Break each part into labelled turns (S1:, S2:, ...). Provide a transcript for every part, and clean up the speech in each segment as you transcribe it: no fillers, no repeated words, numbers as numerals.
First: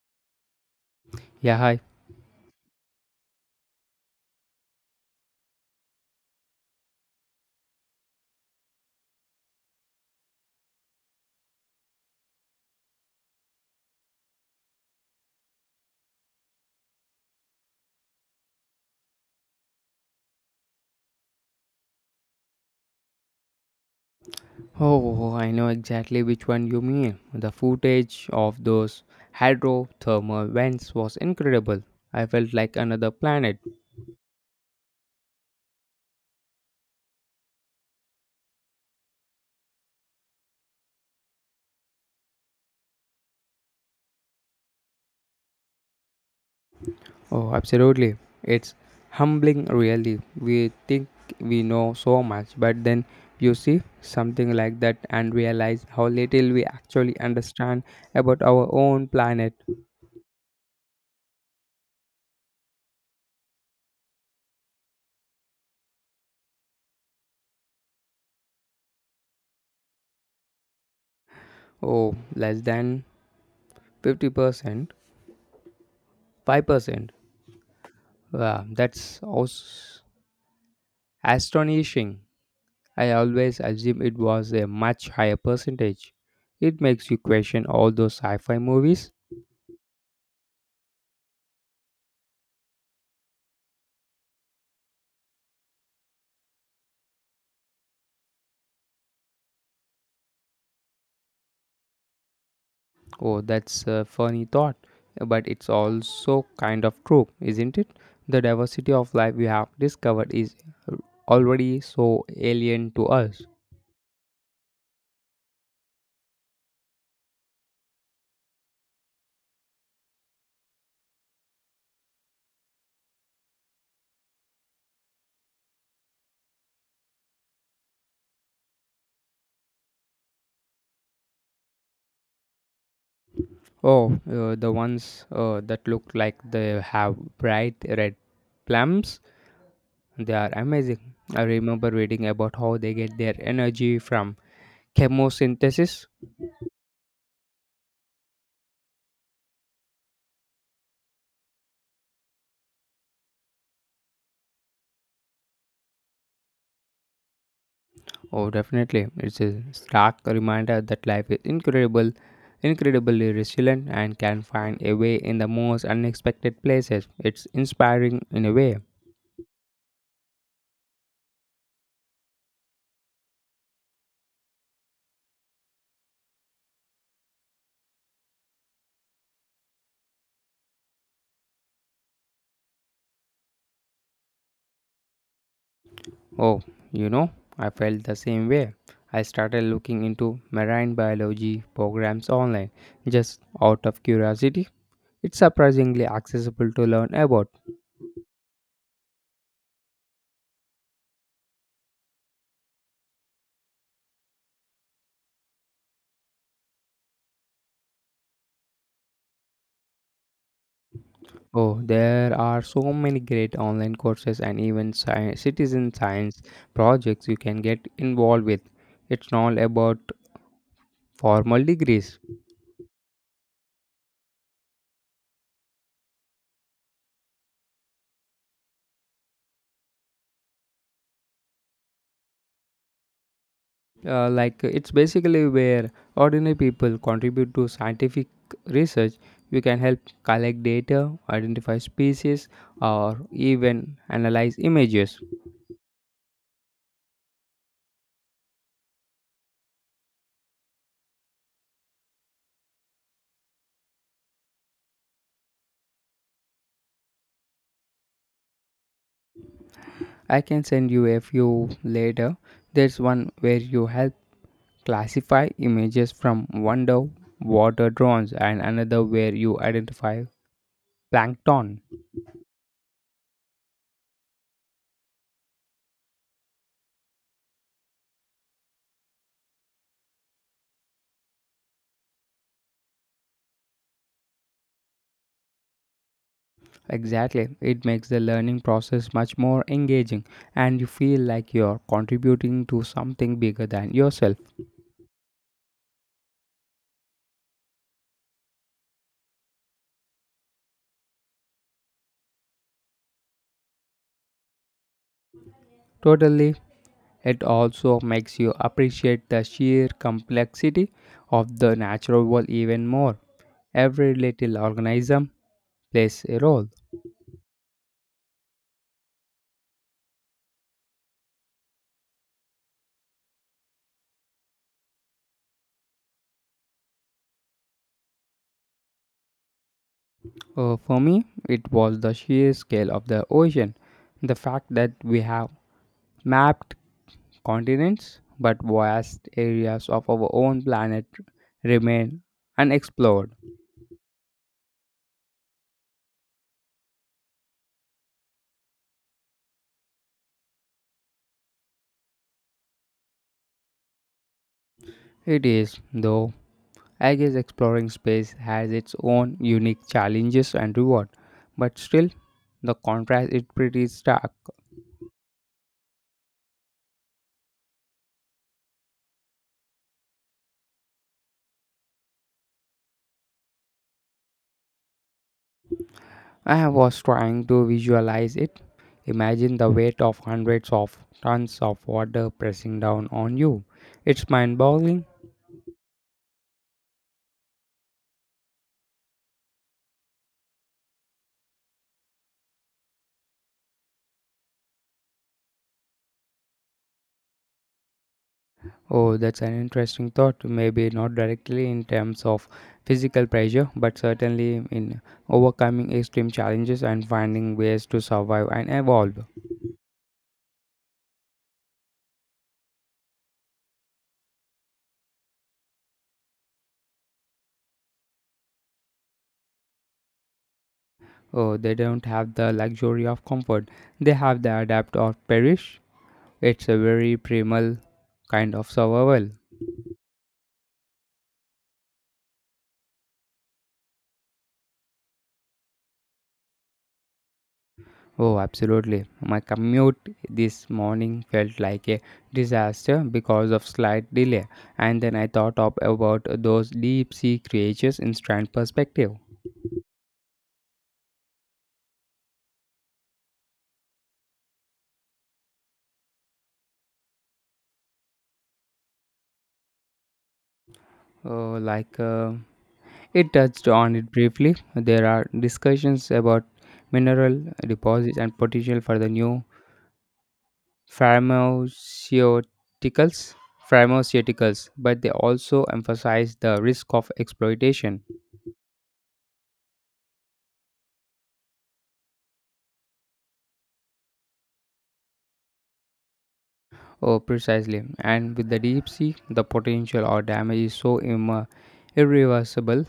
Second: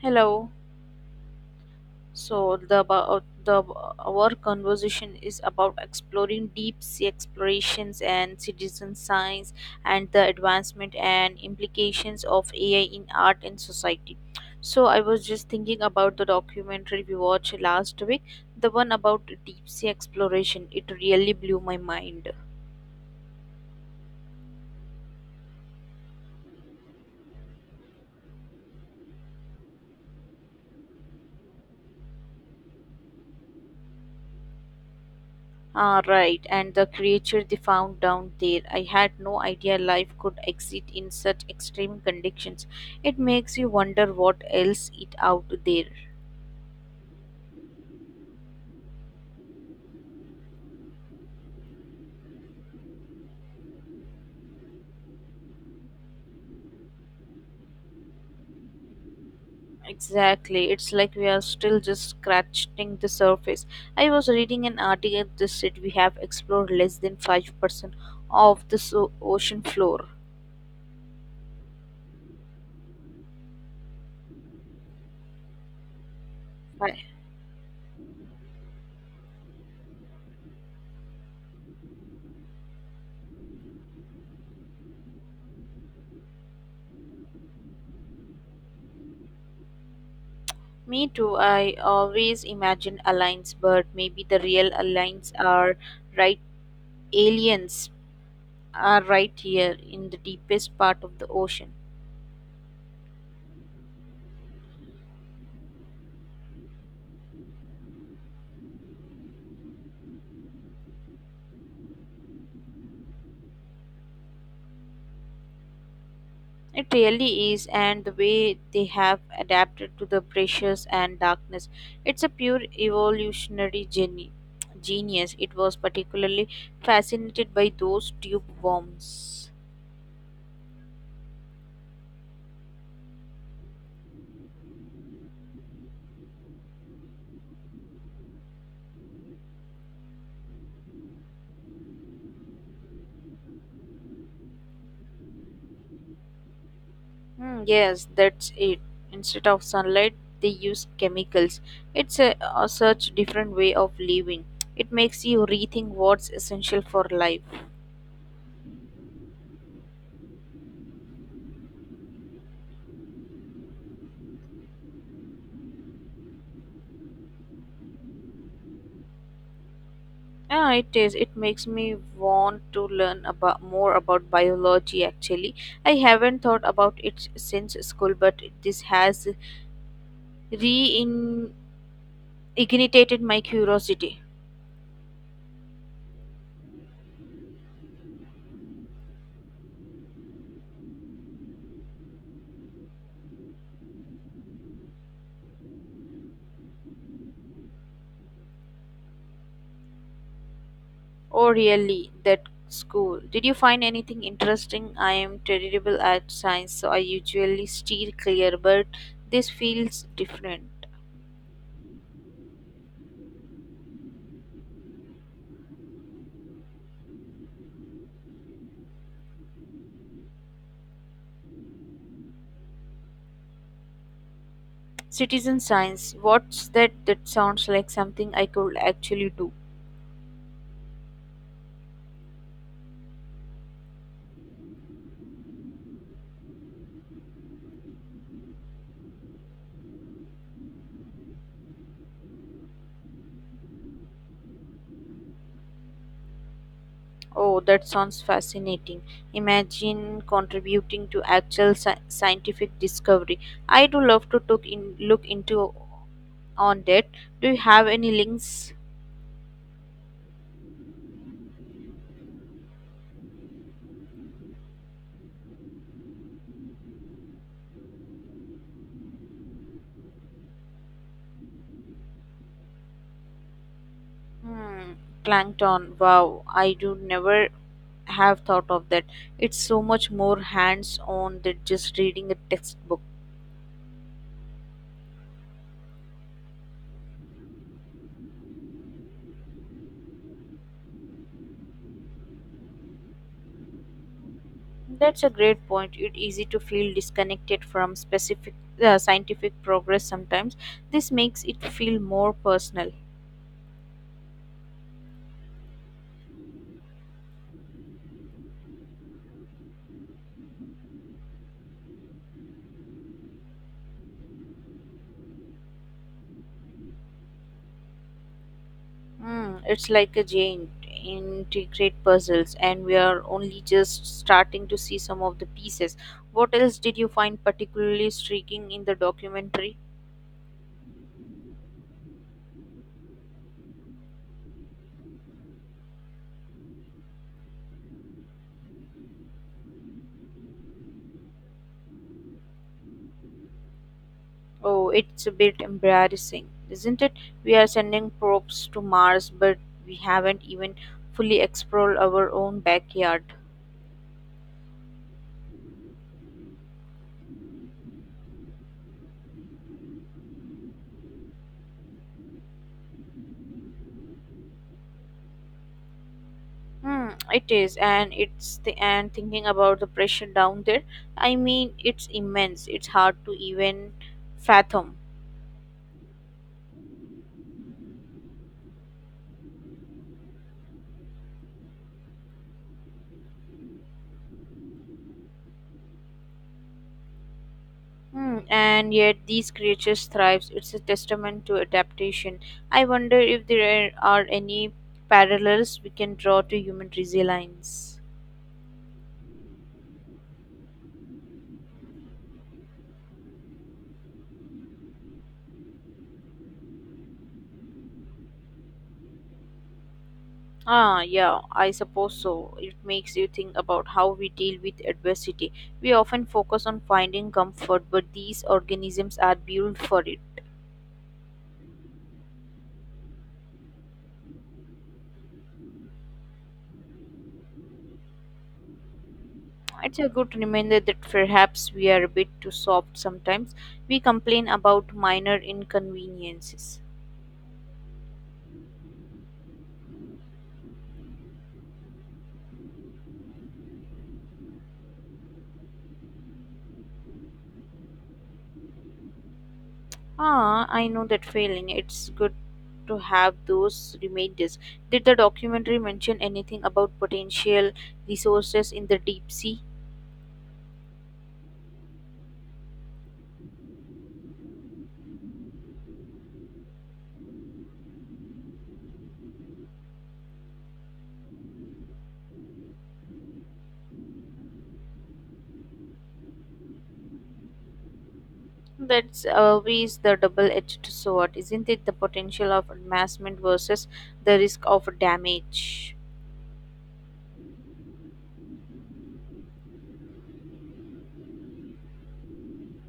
S1: Hello.
S2: Yeah, hi.
S1: So the about the Our conversation is about exploring deep sea explorations and citizen science, and the advancement and implications of AI in art and society. So I was just thinking about the documentary we watched last week, the one about deep sea exploration. It really blew my mind.
S2: Oh, I know exactly which one you mean. The footage of those hydrothermal vents was incredible. I felt like another planet.
S1: Right, and the creature they found down there. I had no idea life could exist in such extreme conditions. It makes you wonder what else is out there.
S2: Oh, absolutely. It's humbling, really. We think we know so much, but then you see something like that and realize how little we actually understand about our own planet.
S1: Exactly, it's like we are still just scratching the surface. I was reading an article that said we have explored less than 5% of the ocean floor.
S2: Oh, less than 50%,
S1: I-
S2: 5%. Wow, that's astonishing. I always assumed it was a much higher percentage. It makes you question all those sci fi movies.
S1: Me too, I always imagined aliens, but maybe the real aliens are right aliens right here in the deepest part of the ocean.
S2: Oh, that's a funny thought, but it's also kind of true, isn't it? The diversity of life we have discovered is already so alien to us.
S1: It really is, and the way they have adapted to the pressures and darkness, it's a pure evolutionary genius. It was particularly fascinated by those tube worms.
S2: Oh, the ones that look like they have bright red plums, they are amazing. I remember reading about how they get their energy from chemosynthesis.
S1: Hmm, yes, that's it. Instead of sunlight, they use chemicals. It's a such different way of living. It makes you rethink what's essential for life.
S2: Oh, definitely. It's a stark reminder that life is incredible, incredibly resilient, and can find a way in the most unexpected places. It's inspiring in a way.
S1: Yeah, it is. It makes me want to learn about more about biology actually. I haven't thought about it since school, but this has reignited my curiosity.
S2: Oh, you know, I felt the same way. I started looking into marine biology programs online just out of curiosity. It's surprisingly accessible to learn about.
S1: Oh, really? That school. Did you find anything interesting? I am terrible at science, so I usually steer clear, but this feels different.
S2: Oh, there are so many great online courses and even citizen science projects you can get involved with. It's not about formal degrees.
S1: Citizen science. What's that? That sounds like something I could actually do.
S2: Like it's basically where ordinary people contribute to scientific research. You can help collect data, identify species, or even analyze images.
S1: Oh, that sounds fascinating. Imagine contributing to actual scientific discovery. I do love to look into on that. Do you have any links?
S2: I can send you a few later. There's one where you help classify images from one the water drones and another where you identify plankton.
S1: Hmm, plankton. Wow, I do never have thought of that. It's so much more hands-on than just reading a textbook.
S2: Exactly. It makes the learning process much more engaging and you feel like you're contributing to something bigger than yourself.
S1: That's a great point. It's easy to feel disconnected from specific scientific progress sometimes. This makes it feel more personal.
S2: Totally. It also makes you appreciate the sheer complexity of the natural world even more. Every little organism plays a role.
S1: Hmm, it's like a giant integrate puzzles, and we are only just starting to see some of the pieces. What else did you find particularly striking in the documentary?
S2: For me, it was the sheer scale of the ocean. The fact that we have mapped continents, but vast areas of our own planet remain unexplored.
S1: Oh, it's a bit embarrassing, isn't it? We are sending probes to Mars, but we haven't even fully explored our own backyard.
S2: It is, though, I guess exploring space has its own unique challenges and reward, but still, the contrast is pretty stark.
S1: Hmm, it is, and it's the and thinking about the pressure down there. I mean, it's immense. It's hard to even fathom.
S2: I was trying to visualize it. Imagine the weight of hundreds of tons of water pressing down on you. It's mind boggling.
S1: Hmm, and yet these creatures thrive. It's a testament to adaptation. I wonder if there are any parallels we can draw to human resilience.
S2: Oh, that's an interesting thought. Maybe not directly in terms of physical pressure, but certainly in overcoming extreme challenges and finding ways to survive and evolve.
S1: Yeah, I suppose so. It makes you think about how we deal with adversity. We often focus on finding comfort, but these organisms are built for it.
S2: Oh, they don't have the luxury of comfort, they have the adapt or perish. It's a very primal kind of survival.
S1: It's a good reminder that perhaps we are a bit too soft sometimes. We complain about minor inconveniences.
S2: Oh, absolutely. My commute this morning felt like a disaster because of slight delay, and then I thought up about those deep sea creatures in strand perspective.
S1: I know that feeling. It's good to have those reminders. Did the documentary mention anything about potential resources in the deep sea?
S2: Uh, like uh, it touched on it briefly. There are discussions about mineral deposits and potential for the new pharmaceuticals. Pharmaceuticals, but they also emphasize the risk of exploitation.
S1: That's always the double-edged sword, isn't it? The potential of amassment versus the risk of damage.
S2: Oh, precisely. And with the deep sea, the potential or damage is so irreversible,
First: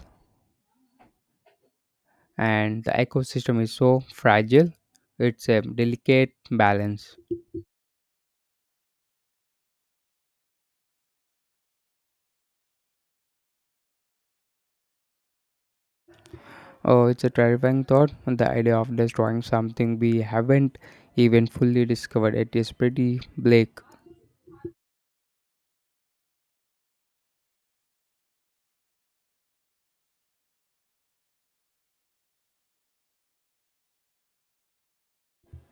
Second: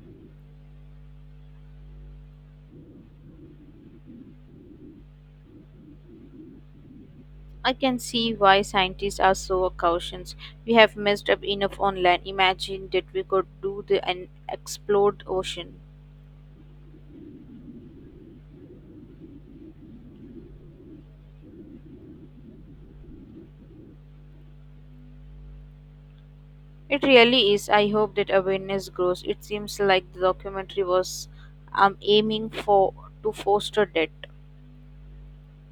S2: and the ecosystem is so fragile. It's a delicate balance.
S1: I can see why scientists are so cautious. We have messed up enough on land. Imagine that we could do the unexplored ocean.
S2: Oh, it's a terrifying thought. The idea of destroying something we haven't even fully discovered. It is pretty bleak.
S1: It really is. I hope that awareness grows. It seems like the documentary was aiming for to foster that.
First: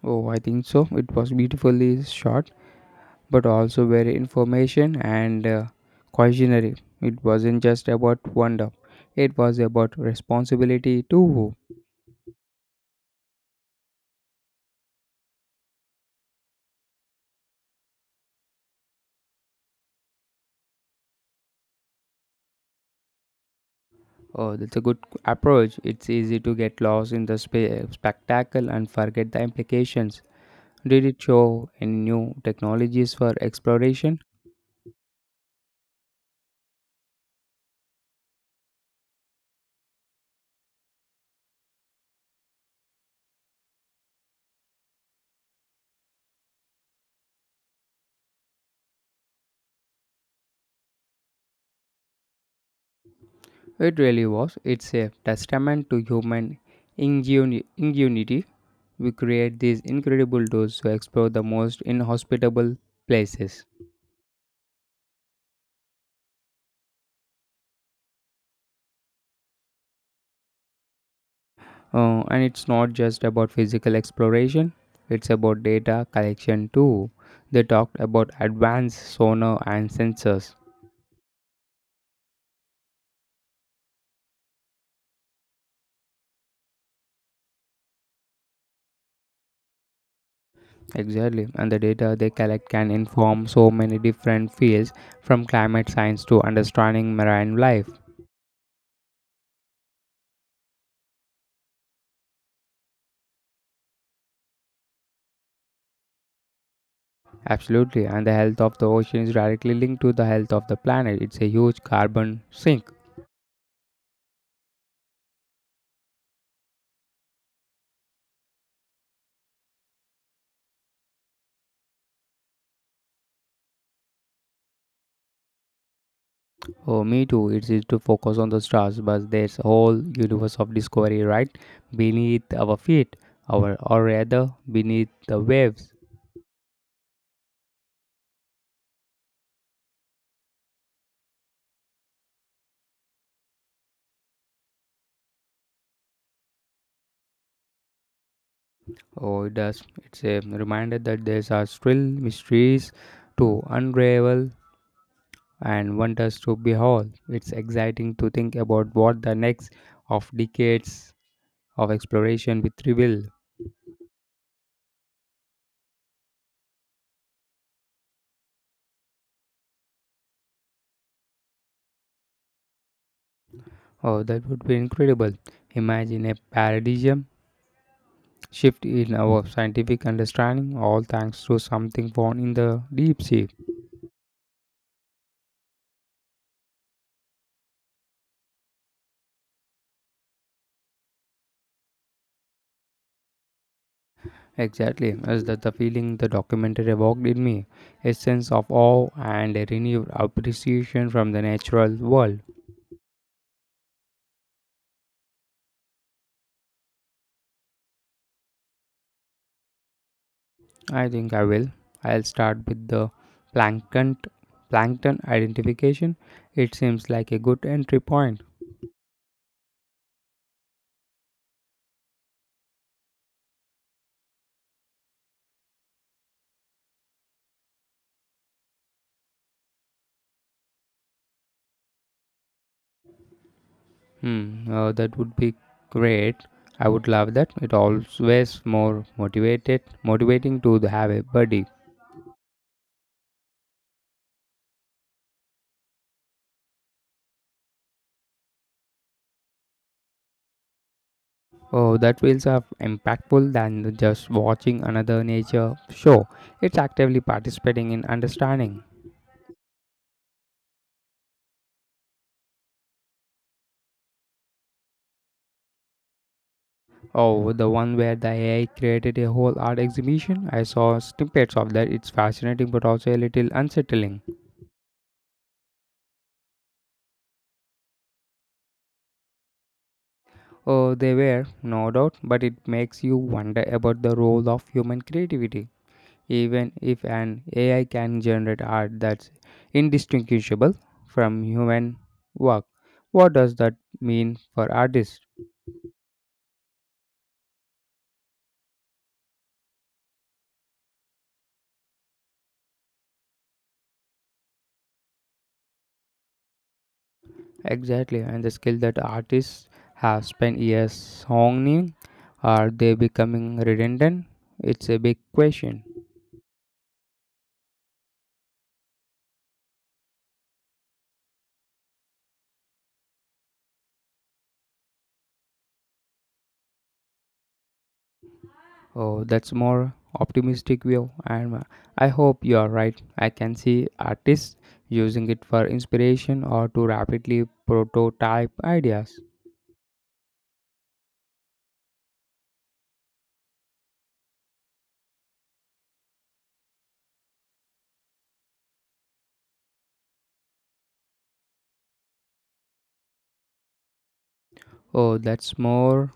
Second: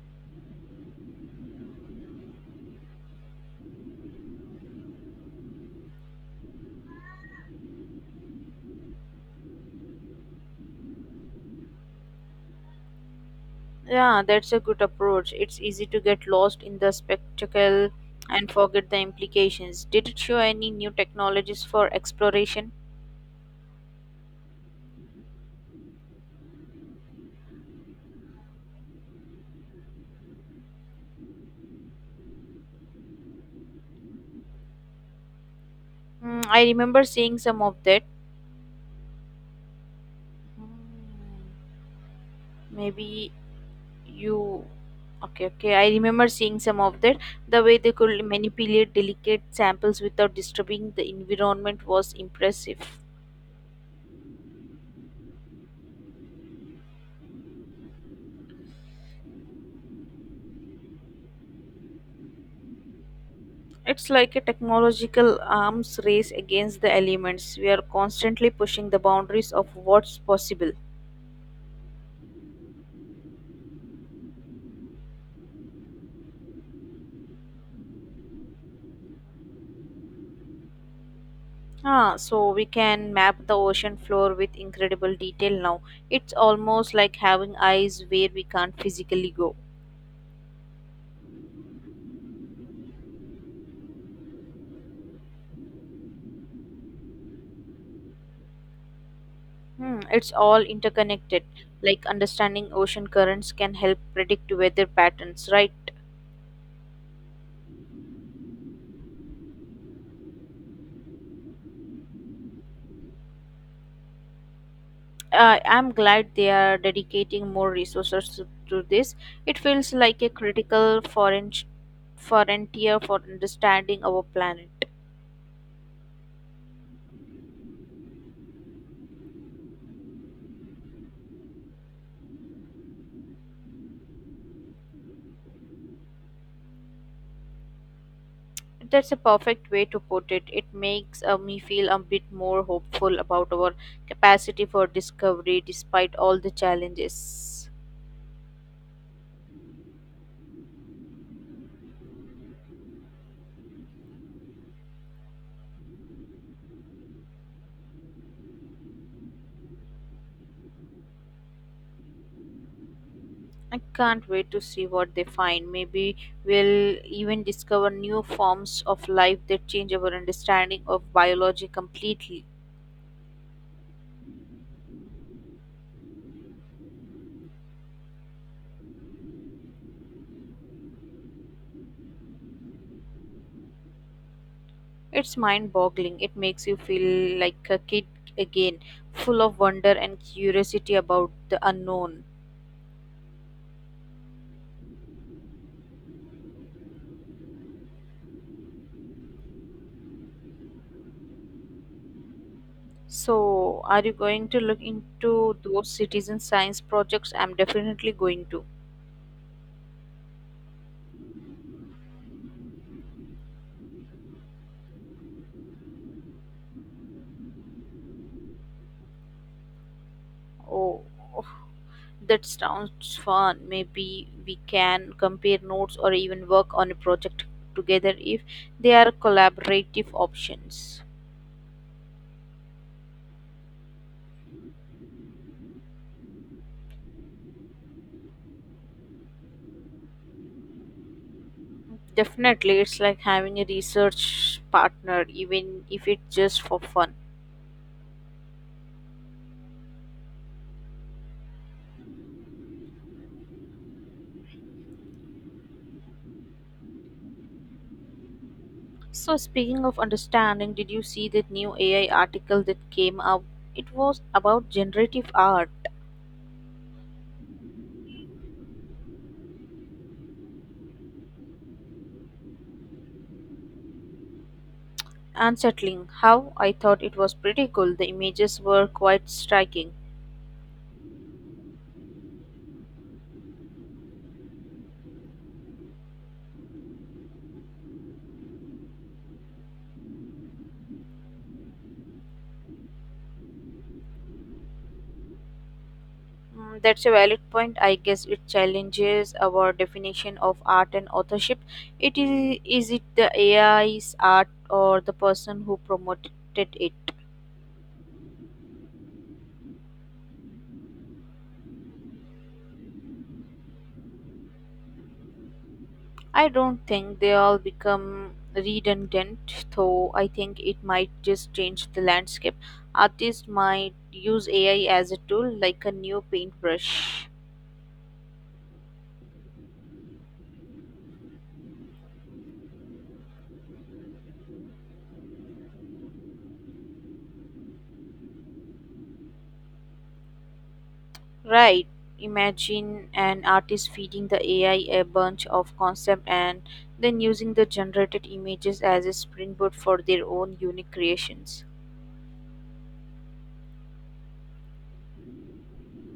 S2: Oh, I think so. It was beautifully shot, but also very information and cautionary. It wasn't just about wonder. It was about responsibility too.
S1: Yeah, that's a good approach. It's easy to get lost in the spectacle and forget the implications. Did it show any new technologies for exploration?
S2: Oh, that's a good approach. It's easy to get lost in the spectacle and forget the implications. Did it show any new technologies for exploration?
S1: Mm, I remember seeing some of that. Hmm, maybe you. Okay, okay. I remember seeing some of that. The way they could manipulate delicate samples without disturbing the environment was impressive.
S2: It really was. It's a testament to human ingenuity. We create these incredible doors to explore the most inhospitable places.
S1: It's like a technological arms race against the elements. We are constantly pushing the boundaries of what's possible.
S2: And it's not just about physical exploration, it's about data collection too. They talked about advanced sonar and sensors.
S1: So we can map the ocean floor with incredible detail now. It's almost like having eyes where we can't physically go.
S2: Exactly, and the data they collect can inform so many different fields from climate science to understanding marine life.
S1: Hmm, it's all interconnected. Like understanding ocean currents can help predict weather patterns, right?
S2: Absolutely, and the health of the ocean is directly linked to the health of the planet. It's a huge carbon sink.
S1: I'm glad they are dedicating more resources to this. It feels like a critical foreign frontier for understanding our planet.
S2: Oh, me too. It's easy to focus on the stars, but there's a whole universe of discovery right beneath our feet, our or rather beneath the waves.
S1: That's a perfect way to put it. It makes me feel a bit more hopeful about our capacity for discovery despite all the challenges.
S2: Oh, it does. It's a reminder that there are still mysteries to unravel and wonders to behold. It's exciting to think about what the next of decades of exploration with reveal.
S1: I can't wait to see what they find. Maybe we'll even discover new forms of life that change our understanding of biology completely.
S2: Oh, that would be incredible. Imagine a paradigm shift in our scientific understanding, all thanks to something found in the deep sea.
S1: It's mind boggling. It makes you feel like a kid again, full of wonder and curiosity about the unknown.
S2: Exactly, is that the feeling the documentary evoked in me? A sense of awe and a renewed appreciation from the natural world.
S1: So, are you going to look into those citizen science projects? I'm definitely going to.
S2: I think I will. I'll start with the plankton plankton identification. It seems like a good entry point.
S1: Oh, oh, that sounds fun. Maybe we can compare notes or even work on a project together if they are collaborative options.
S2: Hmm, that would be great. I would love that. It always more motivating to have a buddy.
S1: Definitely, it's like having a research partner, even if it's just for fun.
S2: Oh, that feels are impactful than just watching another nature show. It's actively participating in understanding.
S1: So, speaking of understanding, did you see that new AI article that came out? It was about generative art.
S2: Oh, the one where the AI created a whole art exhibition? I saw snippets of that. It's fascinating but also a little unsettling.
S1: Unsettling. How? I thought it was pretty cool. The images were quite striking.
S2: Oh, they were, no doubt, but it makes you wonder about the role of human creativity. Even if an AI can generate art that's indistinguishable from human work, what does that mean for artists?
S1: Mm, that's a valid point. I guess it challenges our definition of art and authorship. Is it the AI's art or the person who promoted it?
S2: Exactly, and the skill that artists have spent years honing, are they becoming redundant? It's a big question.
S1: I don't think they all become redundant, though I think it might just change the landscape. Artists might use AI as a tool, like a new paintbrush.
S2: Oh, that's more optimistic view, and I hope you are right. I can see artists using it for inspiration or to rapidly prototype ideas.
S1: Right. Imagine an artist feeding the AI a bunch of concept and then using the generated images as a springboard for their own unique creations.
S2: Oh, that's more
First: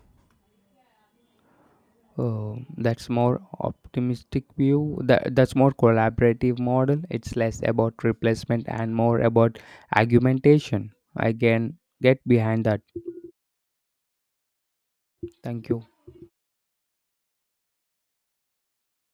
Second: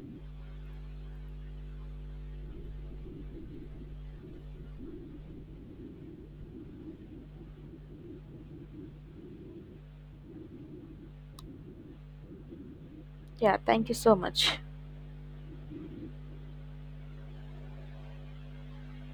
S2: Oh, that's more optimistic view. That's more collaborative model. It's less about replacement and more about argumentation. I can get behind that.
S1: Yeah, thank you so much.
S2: Thank you.